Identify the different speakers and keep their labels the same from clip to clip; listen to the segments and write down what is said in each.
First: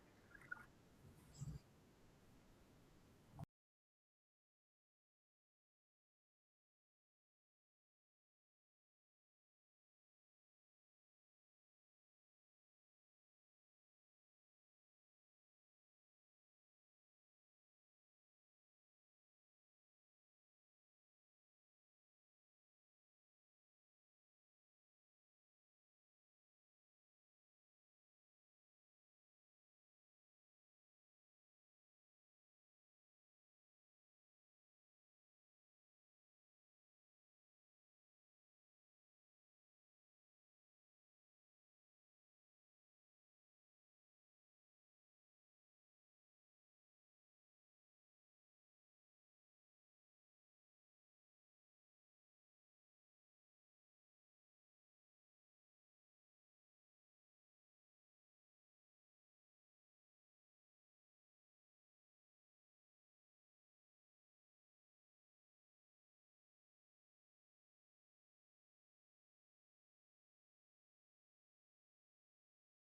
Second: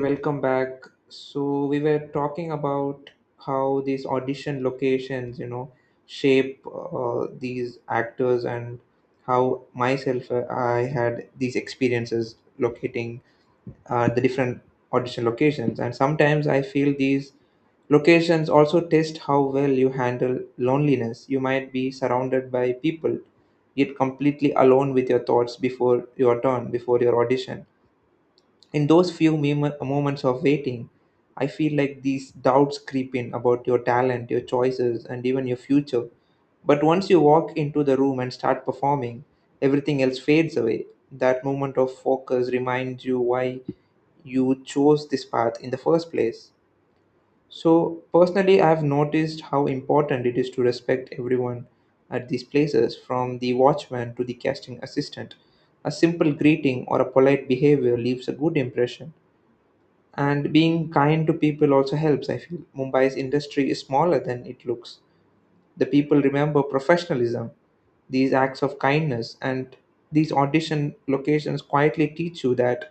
Speaker 1: Welcome back. So we were talking about how these audition locations, you know, shape these actors and how myself, I had these experiences locating the different audition locations. And sometimes I feel these locations also test how well you handle loneliness. You might be surrounded by people, yet completely alone with your thoughts before your turn, before your audition in those few moments of waiting, I feel like these doubts creep in about your talent, your choices, and even your future. But once you walk into the room and start performing, everything else fades away. That moment of focus reminds you why you chose this path in the first place. So, personally, I've noticed how important it is to respect everyone at these places, from the watchman to the casting assistant. A simple greeting or a polite behavior leaves a good impression, and being kind to people also helps. I feel Mumbai's industry is smaller than it looks. The people remember professionalism, these acts of kindness, and these audition locations quietly teach you that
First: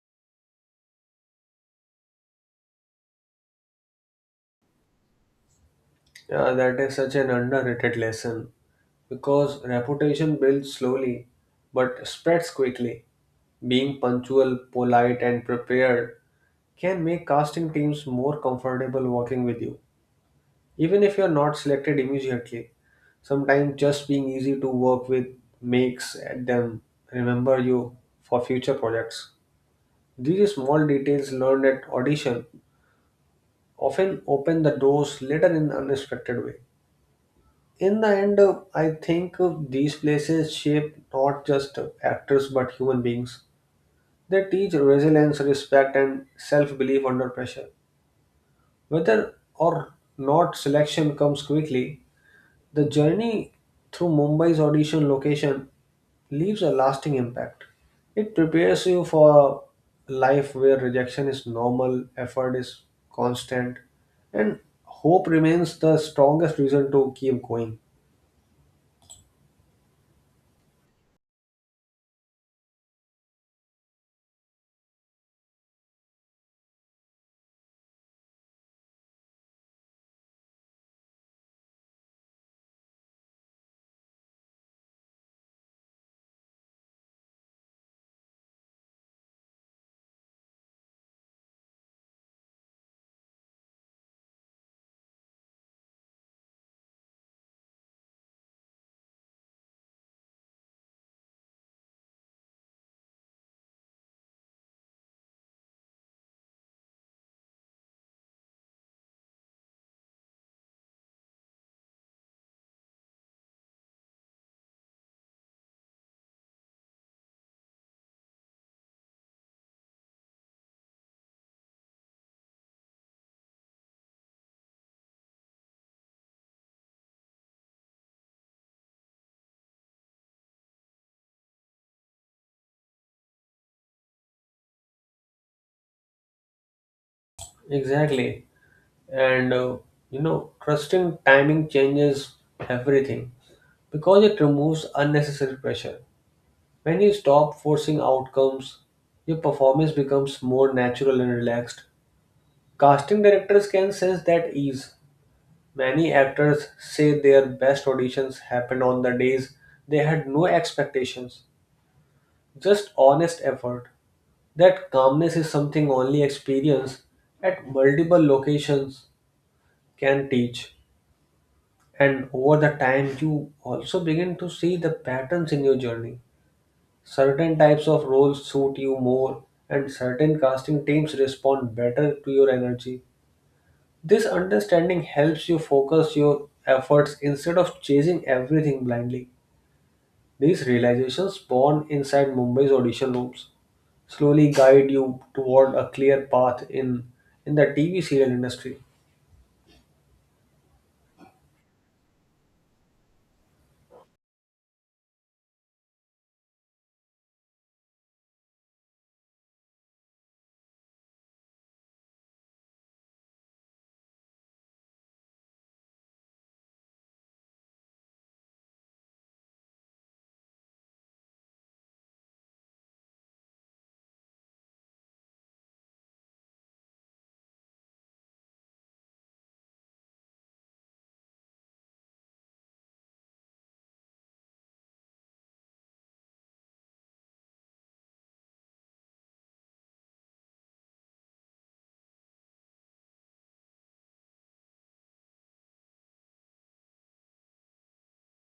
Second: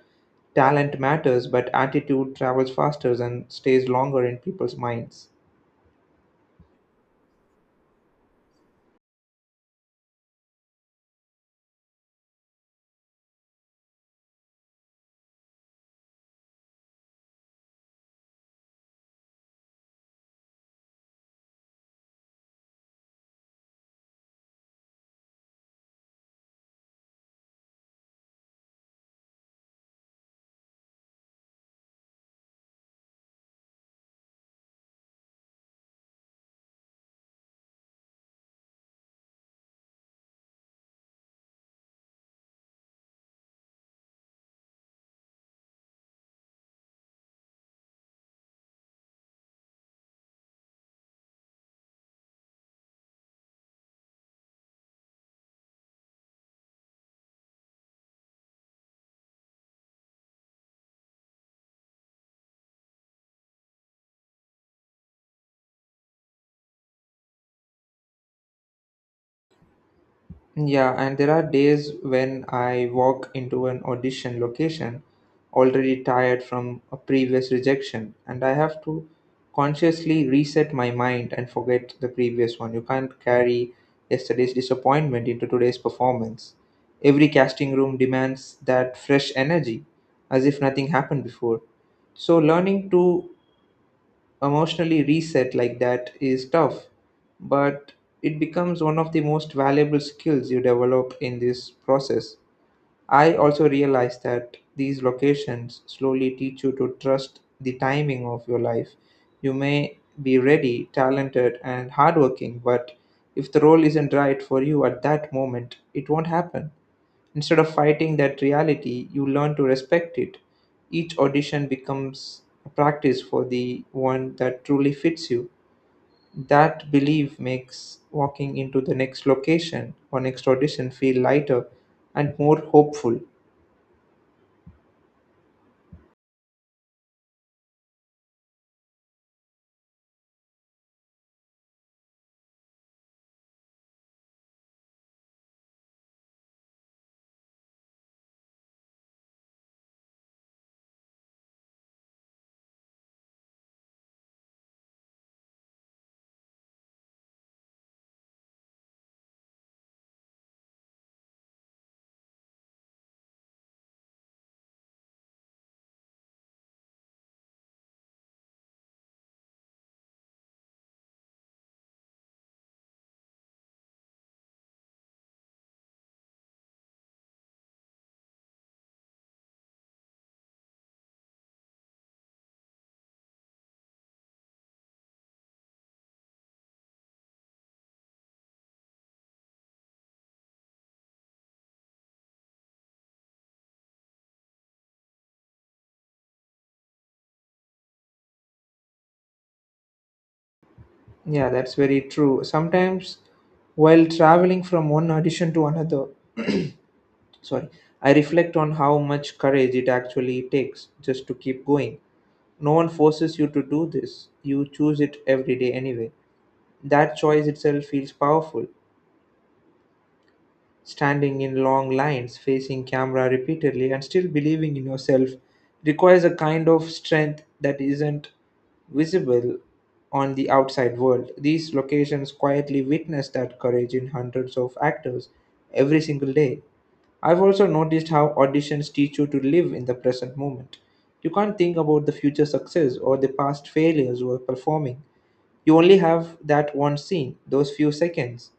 Speaker 1: talent matters, but attitude travels faster and stays longer in people's minds.
Speaker 2: Yeah, that is such an underrated lesson because reputation builds slowly but spreads quickly. Being punctual, polite, and prepared can make casting teams more comfortable working with you, even if you're not selected immediately. Sometimes just being easy to work with makes them remember you for future projects. These small details learned at audition often open the doors later in an unexpected way. In the end, I think, these places shape not just, actors but human beings. They teach resilience, respect, and self-belief under pressure. Whether or not selection comes quickly, the journey through Mumbai's audition location leaves a lasting impact. It prepares you for a life where rejection is normal, effort is constant, and hope remains the strongest reason to keep going.
Speaker 1: Yeah, and there are days when I walk into an audition location already tired from a previous rejection, and I have to consciously reset my mind and forget the previous one. You can't carry yesterday's disappointment into today's performance. Every casting room demands that fresh energy, as if nothing happened before. So, learning to emotionally reset like that is tough, but it becomes one of the most valuable skills you develop in this process. I also realized that these locations slowly teach you to trust the timing of your life. You may be ready, talented, and hardworking, but if the role isn't right for you at that moment, it won't happen. Instead of fighting that reality, you learn to respect it. Each audition becomes a practice for the one that truly fits you. That belief makes walking into the next location or next audition feel lighter and more hopeful.
Speaker 2: Exactly. And you know, trusting timing changes everything, because it removes unnecessary pressure. When you stop forcing outcomes, your performance becomes more natural and relaxed. Casting directors can sense that ease. Many actors say their best auditions happened on the days they had no expectations, just honest effort. That calmness is something only experience at multiple locations can teach. And over the time, you also begin to see the patterns in your journey. Certain types of roles suit you more, and certain casting teams respond better to your energy. This understanding helps you focus your efforts instead of chasing everything blindly. These realizations born inside Mumbai's audition rooms slowly guide you toward a clear path in the TV serial industry.
Speaker 1: Yeah, that's very true. Sometimes while traveling from one audition to another, sorry, I reflect on how much courage it actually takes just to keep going. No one forces you to do this, you choose it every day anyway. That choice itself feels powerful. Standing in long lines, facing camera repeatedly, and still believing in yourself requires a kind of strength that isn't visible on the outside world. These locations quietly witness that courage in hundreds of actors every single day. I've also noticed how auditions teach you to live in the present moment. You can't think about the future success or the past failures while performing. You only have that one scene, those few seconds.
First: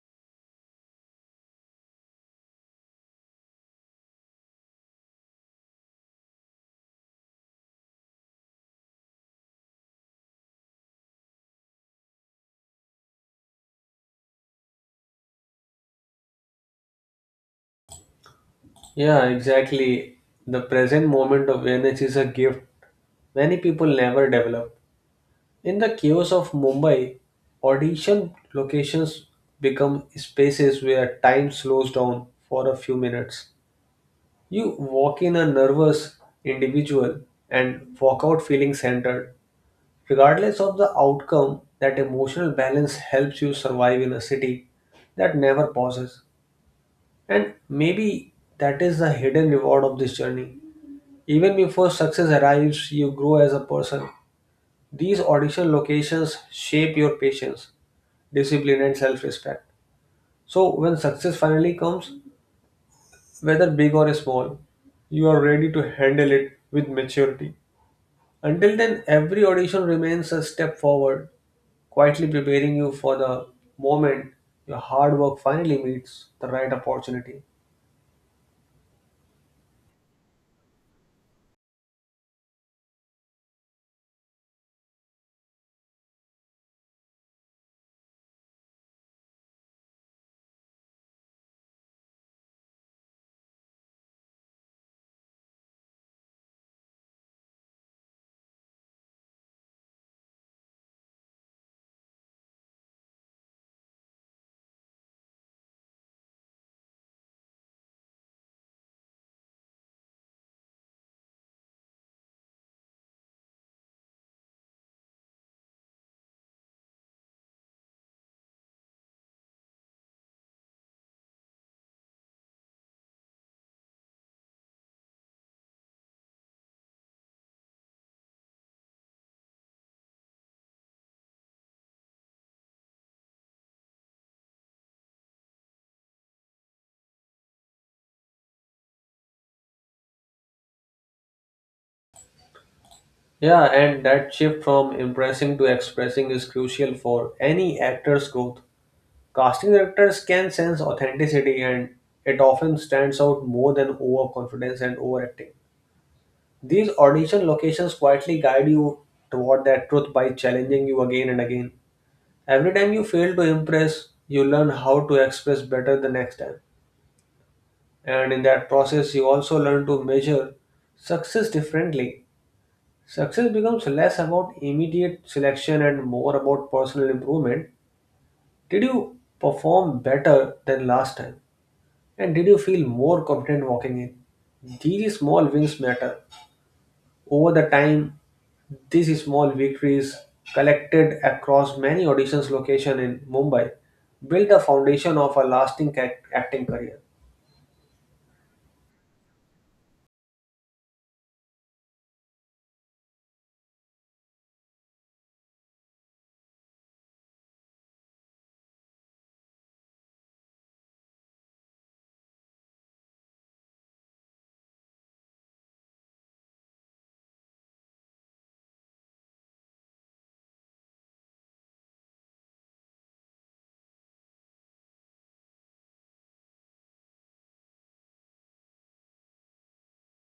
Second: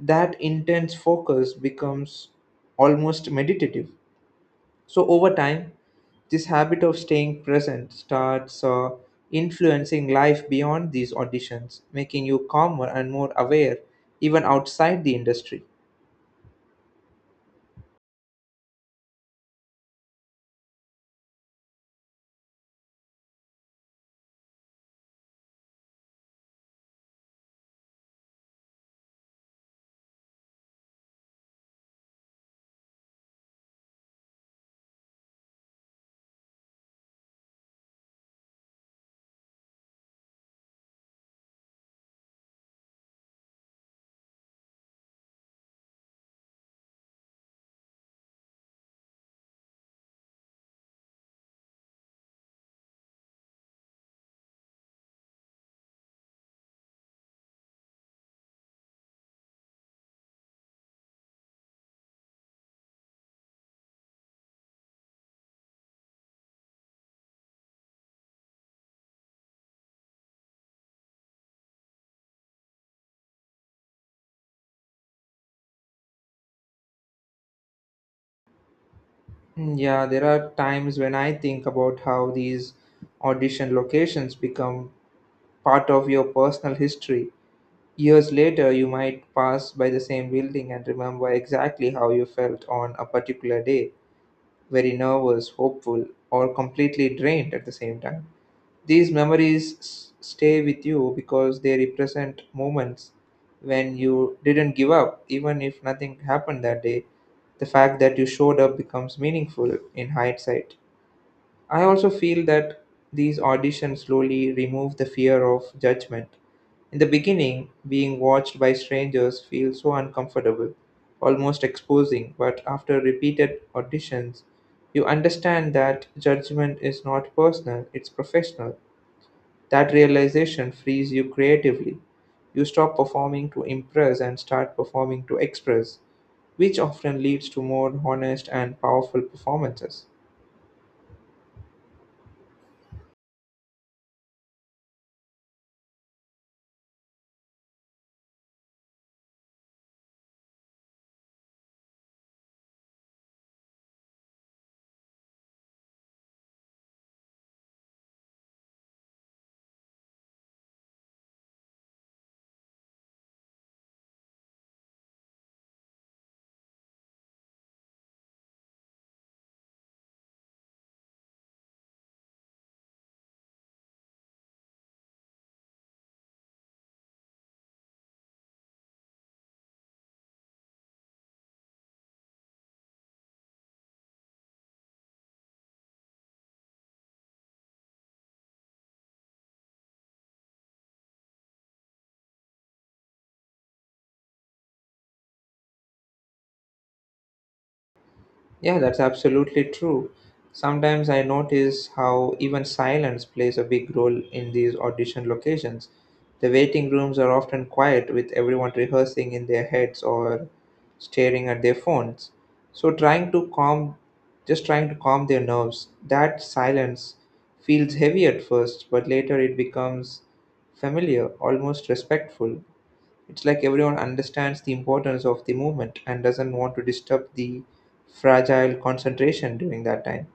Speaker 1: That intense focus becomes almost meditative. So, over time, this habit of staying present starts influencing life beyond these auditions, making you calmer and more aware even outside the industry.
Speaker 2: Yeah, exactly. The present moment of awareness is a gift many people never develop. In the chaos of Mumbai, audition locations become spaces where time slows down for a few minutes. You walk in a nervous individual and walk out feeling centered. Regardless of the outcome, that emotional balance helps you survive in a city that never pauses. And maybe that is the hidden reward of this journey. Even before success arrives, you grow as a person. These audition locations shape your patience, discipline, and self respect. So, when success finally comes, whether big or small, you are ready to handle it with maturity. Until then, every audition remains a step forward, quietly preparing you for the moment your hard work finally meets the right opportunity.
Speaker 1: Mm, yeah, there are times when I think about how these audition locations become part of your personal history. Years later, you might pass by the same building and remember exactly how you felt on a particular day, very nervous, hopeful, or completely drained at the same time. These stay with you because they represent moments when you didn't give up, even if nothing happened that day. The fact that you showed up becomes meaningful in hindsight. I also feel that these auditions slowly remove the fear of judgment. In the beginning, being watched by strangers feels so uncomfortable, almost exposing, but after repeated auditions, you understand that judgment is not personal, it's professional. That realization frees you creatively. You stop performing to impress and start performing to express, which often leads to more honest and powerful performances.
Speaker 2: Yeah, and that shift from impressing to expressing is crucial for any actor's growth. Casting directors can sense authenticity, and it often stands out more than overconfidence and overacting. These audition locations quietly guide you toward that truth by challenging you again and again. Every time you fail to impress, you learn how to express better the next time. And in that process, you also learn to measure success differently. Success becomes less about immediate selection and more about personal improvement. Did you perform better than last time? And did you feel more confident walking in? These small wins matter. Over the time, these small victories collected across many auditions locations in Mumbai built the foundation of a lasting acting career.
Speaker 1: Yeah, that's absolutely true. Sometimes I notice how even silence plays a big role in these audition locations. The waiting rooms are often quiet, with everyone rehearsing in their heads or staring at their phones. So trying to calm just trying to calm their nerves. That silence feels heavy at first, but later it becomes familiar, almost respectful. It's like everyone understands the importance of the movement and doesn't want to disturb the fragile concentration during that time.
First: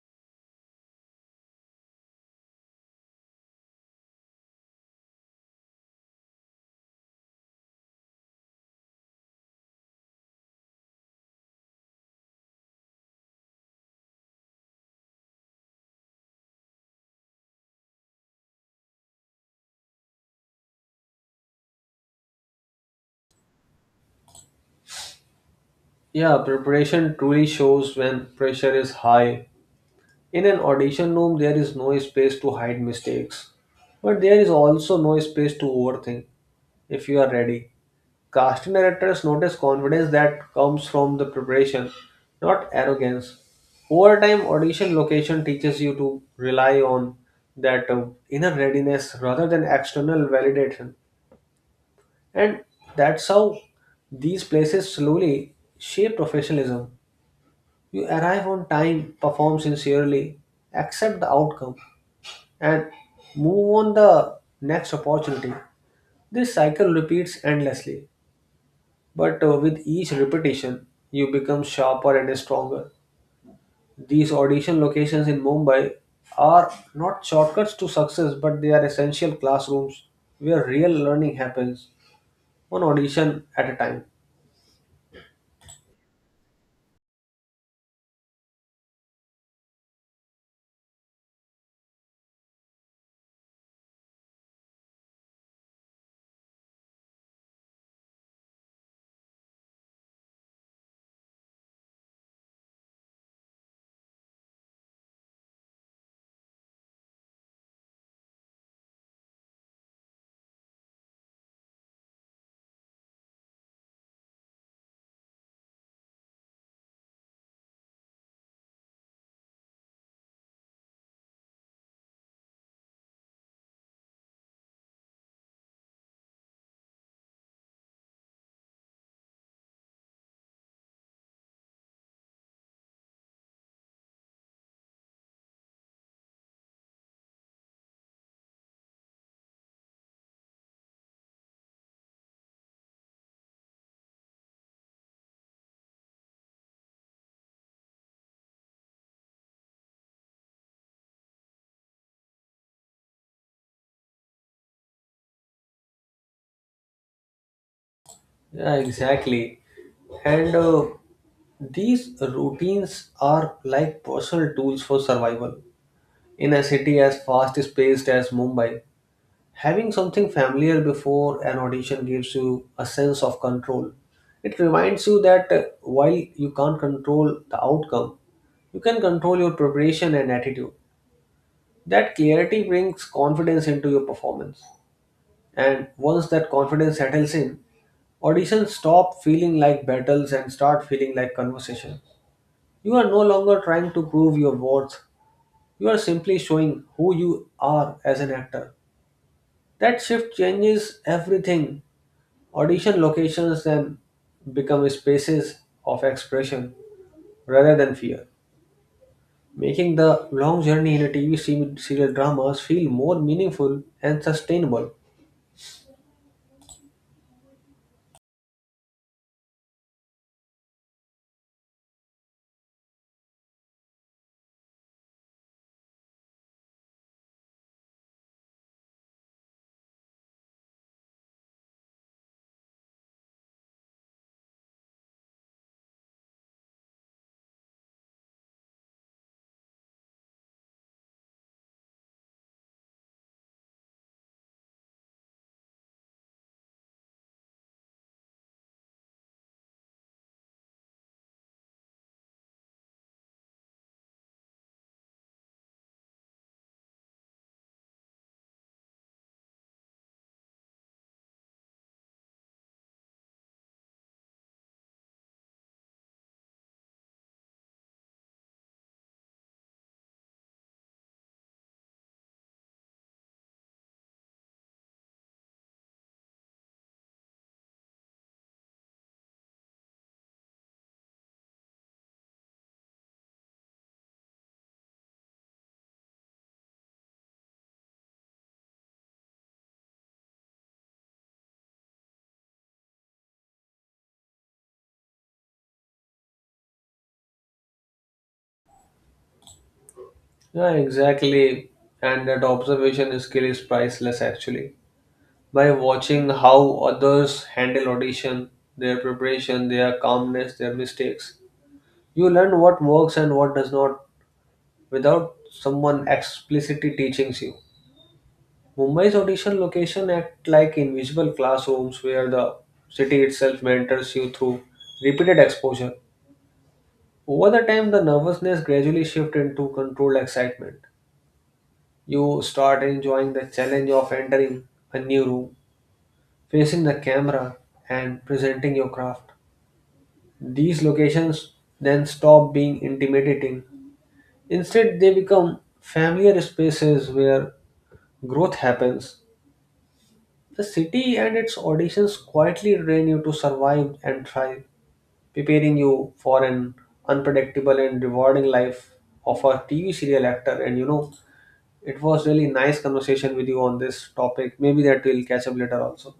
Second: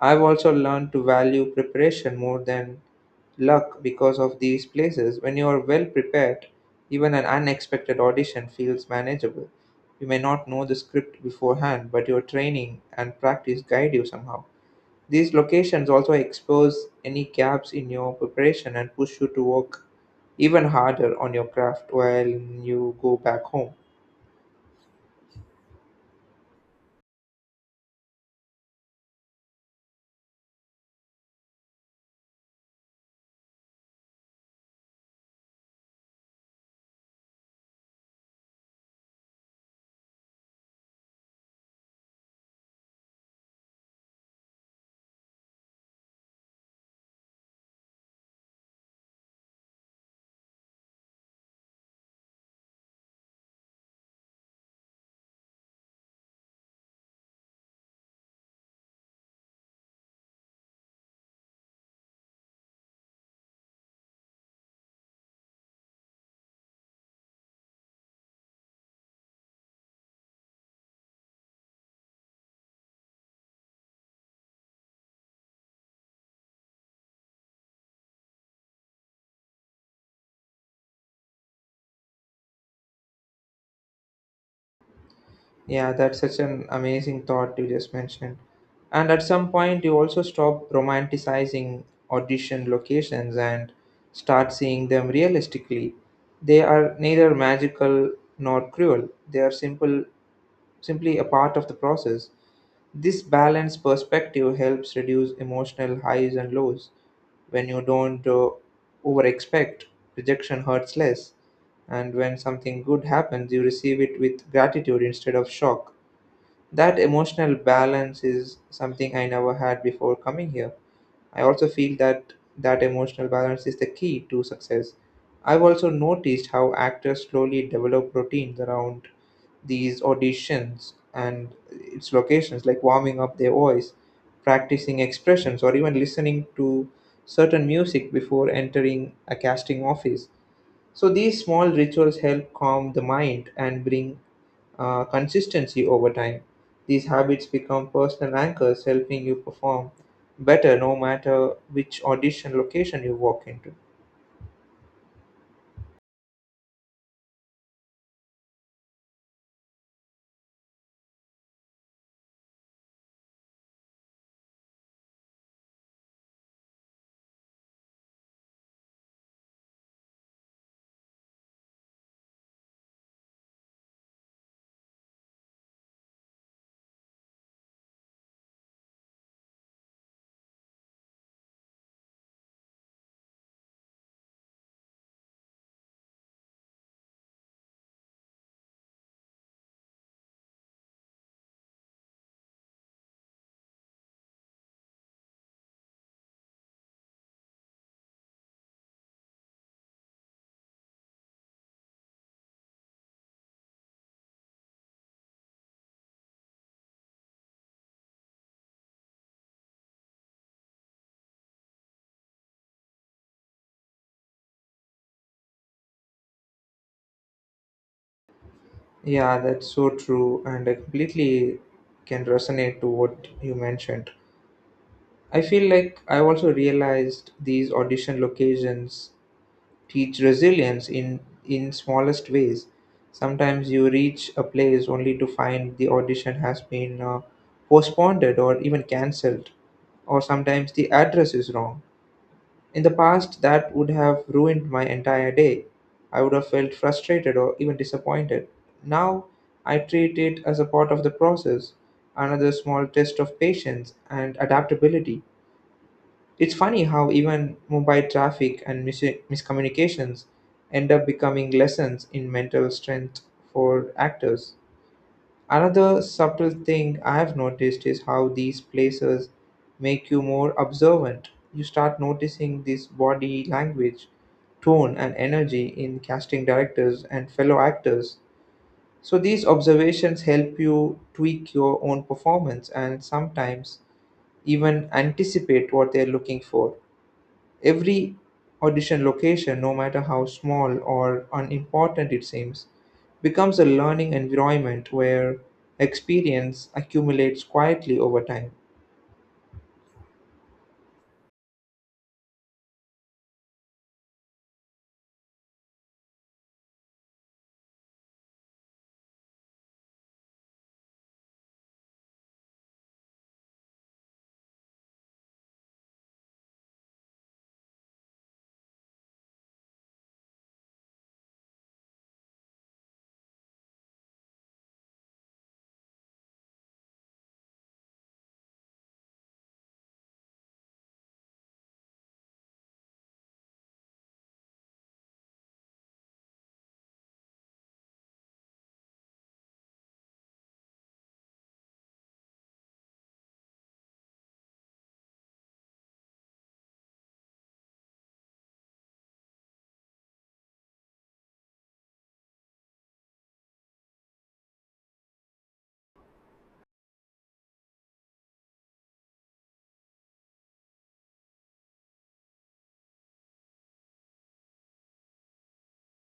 Speaker 1: I've also learned to value preparation more than luck because of these places. When you are well prepared, even an unexpected audition feels manageable. You may not know the script beforehand, but your training and practice guide you somehow. These locations also expose any gaps in your preparation and push you to work even harder on your craft while you go back home.
Speaker 2: Yeah, preparation truly shows when pressure is high. In an audition room, there is no space to hide mistakes, but there is also no space to overthink if you are ready. Cast directors notice confidence that comes from the preparation, not arrogance. Over time, audition location teaches you to rely on that, inner readiness rather than external validation. And that's how these places slowly shape professionalism. You arrive on time, perform sincerely, accept the outcome, and move on the next opportunity. This cycle repeats endlessly. But with each repetition, you become sharper and stronger. These audition locations in Mumbai are not shortcuts to success, but they are essential classrooms where real learning happens, one audition at a time.
Speaker 1: Yeah, that's such an amazing thought you just mentioned. And at some point, you also stop romanticizing audition locations and start seeing them realistically. They are neither magical nor cruel, they are simple simply a part of the process. This balanced perspective helps reduce emotional highs and lows. When you don't overexpect, rejection hurts less. And when something good happens, you receive it with gratitude instead of shock. That emotional balance is something I never had before coming here. I also feel that that emotional balance is the key to success. I've also noticed how actors slowly develop routines around these auditions and its locations, like warming up their voice, practicing expressions, or even listening to certain music before entering a casting office. So these small rituals help calm the mind and bring consistency over time. These habits become personal anchors, helping you perform better no matter which audition location you walk into.
Speaker 2: Yeah, exactly. And these routines are like personal tools for survival. In a city as fast paced as Mumbai, having something familiar before an audition gives you a sense of control. It reminds you that, while you can't control the outcome, you can control your preparation and attitude. That clarity brings confidence into your performance. And once that confidence settles in, auditions stop feeling like battles and start feeling like conversations. You are no longer trying to prove your worth, you are simply showing who you are as an actor. That shift changes everything. Audition locations then become spaces of expression rather than fear, making the long journey in a TV serial dramas feel more meaningful and sustainable.
Speaker 1: Yeah, that's so true, and I completely can resonate to what you mentioned. I feel like I also realized these audition locations teach resilience in smallest ways. Sometimes you reach a place only to find the audition has been postponed or even cancelled, or sometimes the address is wrong. In the past, that would have ruined my entire day. I would have felt frustrated or even disappointed. Now, I treat it as a part of the process, another small test of patience and adaptability. It's funny how even mobile traffic and miscommunications end up becoming lessons in mental strength for actors. Another subtle thing I have noticed is how these places make you more observant. You start noticing this body language, tone, and energy in casting directors and fellow actors. So these observations help you tweak your own performance and sometimes even anticipate what they're looking for. Every audition location, no matter how small or unimportant it seems, becomes a learning environment where experience accumulates quietly over time.
Speaker 2: Yeah, exactly. And that observation skill is priceless actually. By watching how others handle audition, their preparation, their calmness, their mistakes, you learn what works and what does not without someone explicitly teaching you. Mumbai's audition location act like invisible classrooms where the city itself mentors you through repeated exposure. Over the time, the nervousness gradually shifts into controlled excitement. You start enjoying the challenge of entering a new room, facing the camera, and presenting your craft. These locations then stop being intimidating. Instead, they become familiar spaces where growth happens. The city and its auditions quietly train you to survive and thrive, preparing you for an unpredictable and rewarding life of a TV serial actor. And you know, it was really nice conversation with you on this topic. Maybe that we'll catch up later also.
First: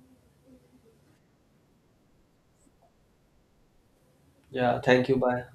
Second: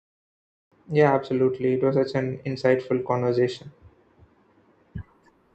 Speaker 1: Yeah, absolutely. It was such an insightful conversation.
Speaker 2: Yeah, thank you. Bye.